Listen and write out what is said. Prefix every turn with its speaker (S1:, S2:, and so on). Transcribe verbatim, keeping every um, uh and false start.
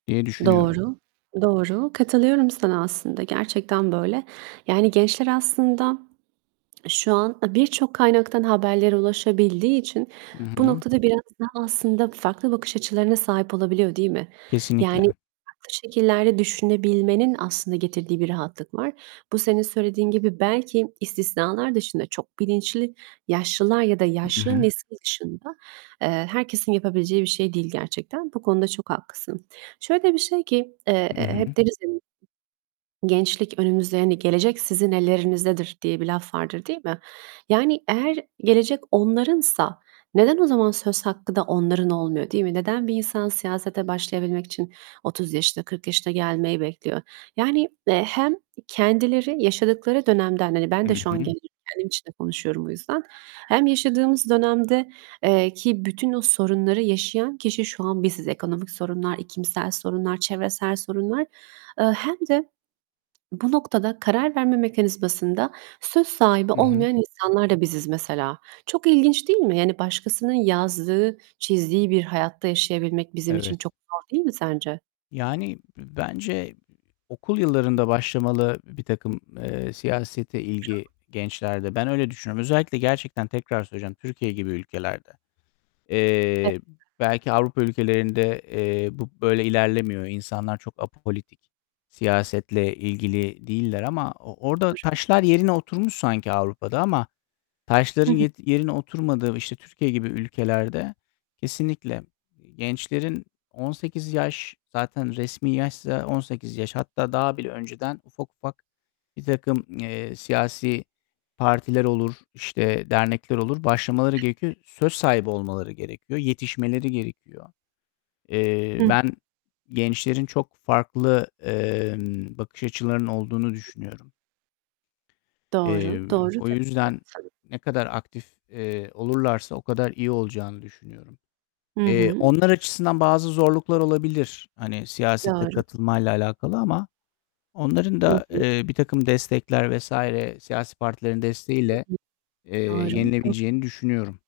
S1: Diye düşünüyorum.
S2: Doğru, doğru. Katılıyorum sana aslında gerçekten böyle. Yani gençler aslında şu an, aaa, birçok kaynaktan haberlere ulaşabildiği için
S1: Hı
S2: bu
S1: hı.
S2: noktada biraz daha aslında farklı bakış açılarına sahip olabiliyor, değil mi? Yani
S1: Kesinlikle.
S2: farklı şekillerde düşünebilmenin aslında getirdiği bir rahatlık var. Bu senin söylediğin gibi belki istisnalar dışında, çok bilinçli yaşlılar ya da
S1: Hı
S2: yaşlı
S1: hı.
S2: nesil dışında, eee, herkesin yapabileceği bir şey değil gerçekten. Bu konuda çok haklısın. Şöyle bir şey ki, eee,
S1: Hı hı.
S2: hep deriz ya, gençlik önümüzde hani, "Gelecek sizin ellerinizdedir." diye bir laf vardır, değil mi? Yani eğer gelecek onlarınsa neden o zaman söz hakkı da onların olmuyor, değil mi? Neden bir insan siyasete başlayabilmek için otuz yaşına, kırk yaşına gelmeyi bekliyor? Yani, eee, hem kendileri yaşadıkları dönemden Hani, ben
S1: Hı
S2: de şu an
S1: hı.
S2: gencim kendim için de konuşuyorum bu yüzden. Hem yaşadığımız dönemde, eee, ki bütün o sorunları yaşayan kişi şu an biziz. Ekonomik sorunlar, iklimsel sorunlar, çevresel sorunlar. Iıı, hem de bu noktada karar verme mekanizmasında söz sahibi
S1: Hı hı.
S2: olmayan insanlar da biziz mesela. Çok ilginç değil mi? Yani başkasının yazdığı, çizdiği bir hayatta yaşayabilmek bizim için
S1: Evet.
S2: çok zor değil mi sence?
S1: Yani b bence okul yıllarında başlamalı birtakım, eee, siyasete ilgi
S2: [unintelligible]
S1: gençlerde. Ben öyle düşünüyorum. Özellikle gerçekten tekrar söyleyeceğim, Türkiye gibi ülkelerde.
S2: Ev
S1: Eee, b belki Avrupa ülkelerinde, eee, bu böyle ilerlemiyor. İnsanlar çok apolitik, siyasetle ilgili değiller ama o orada
S2: [unintelligible]
S1: taşlar yerine oturmuş sanki Avrupa'da ama
S2: Hı
S1: taşların
S2: hı.
S1: ye yerine oturmadığı işte Türkiye gibi ülkelerde kesinlikle gençlerin on sekiz yaş zaten resmi yaşsa on sekiz yaş, hatta daha bile önceden ufak, ufak birtakım, eee, siyasi partiler olur, işte dernekler olur, başlamaları gerekiyor. Söz sahibi olmaları gerekiyor, yetişmeleri gerekiyor. Eee,
S2: Hıh.
S1: ben gençlerin çok farklı, emm, bakış açılarının olduğunu
S2: [unintelligible]
S1: düşünüyorum. Eee,
S2: Doğru, doğru
S1: o yüzden
S2: [unintelligible]
S1: ne kadar aktif, eee, olurlarsa o kadar iyi olacağını düşünüyorum.
S2: Hı
S1: Eee,
S2: hı.
S1: onlar açısından bazı zorluklar olabilir hani, siyasete
S2: Doğru.
S1: katılmayla alakalı ama onların
S2: Hı
S1: da,
S2: hı.
S1: eee, birtakım destekler vs. siyasi partilerin
S2: Hı
S1: desteğiyle,
S2: hı.
S1: eee,
S2: Doğru. Do
S1: yenilebileceğini düşünüyorum.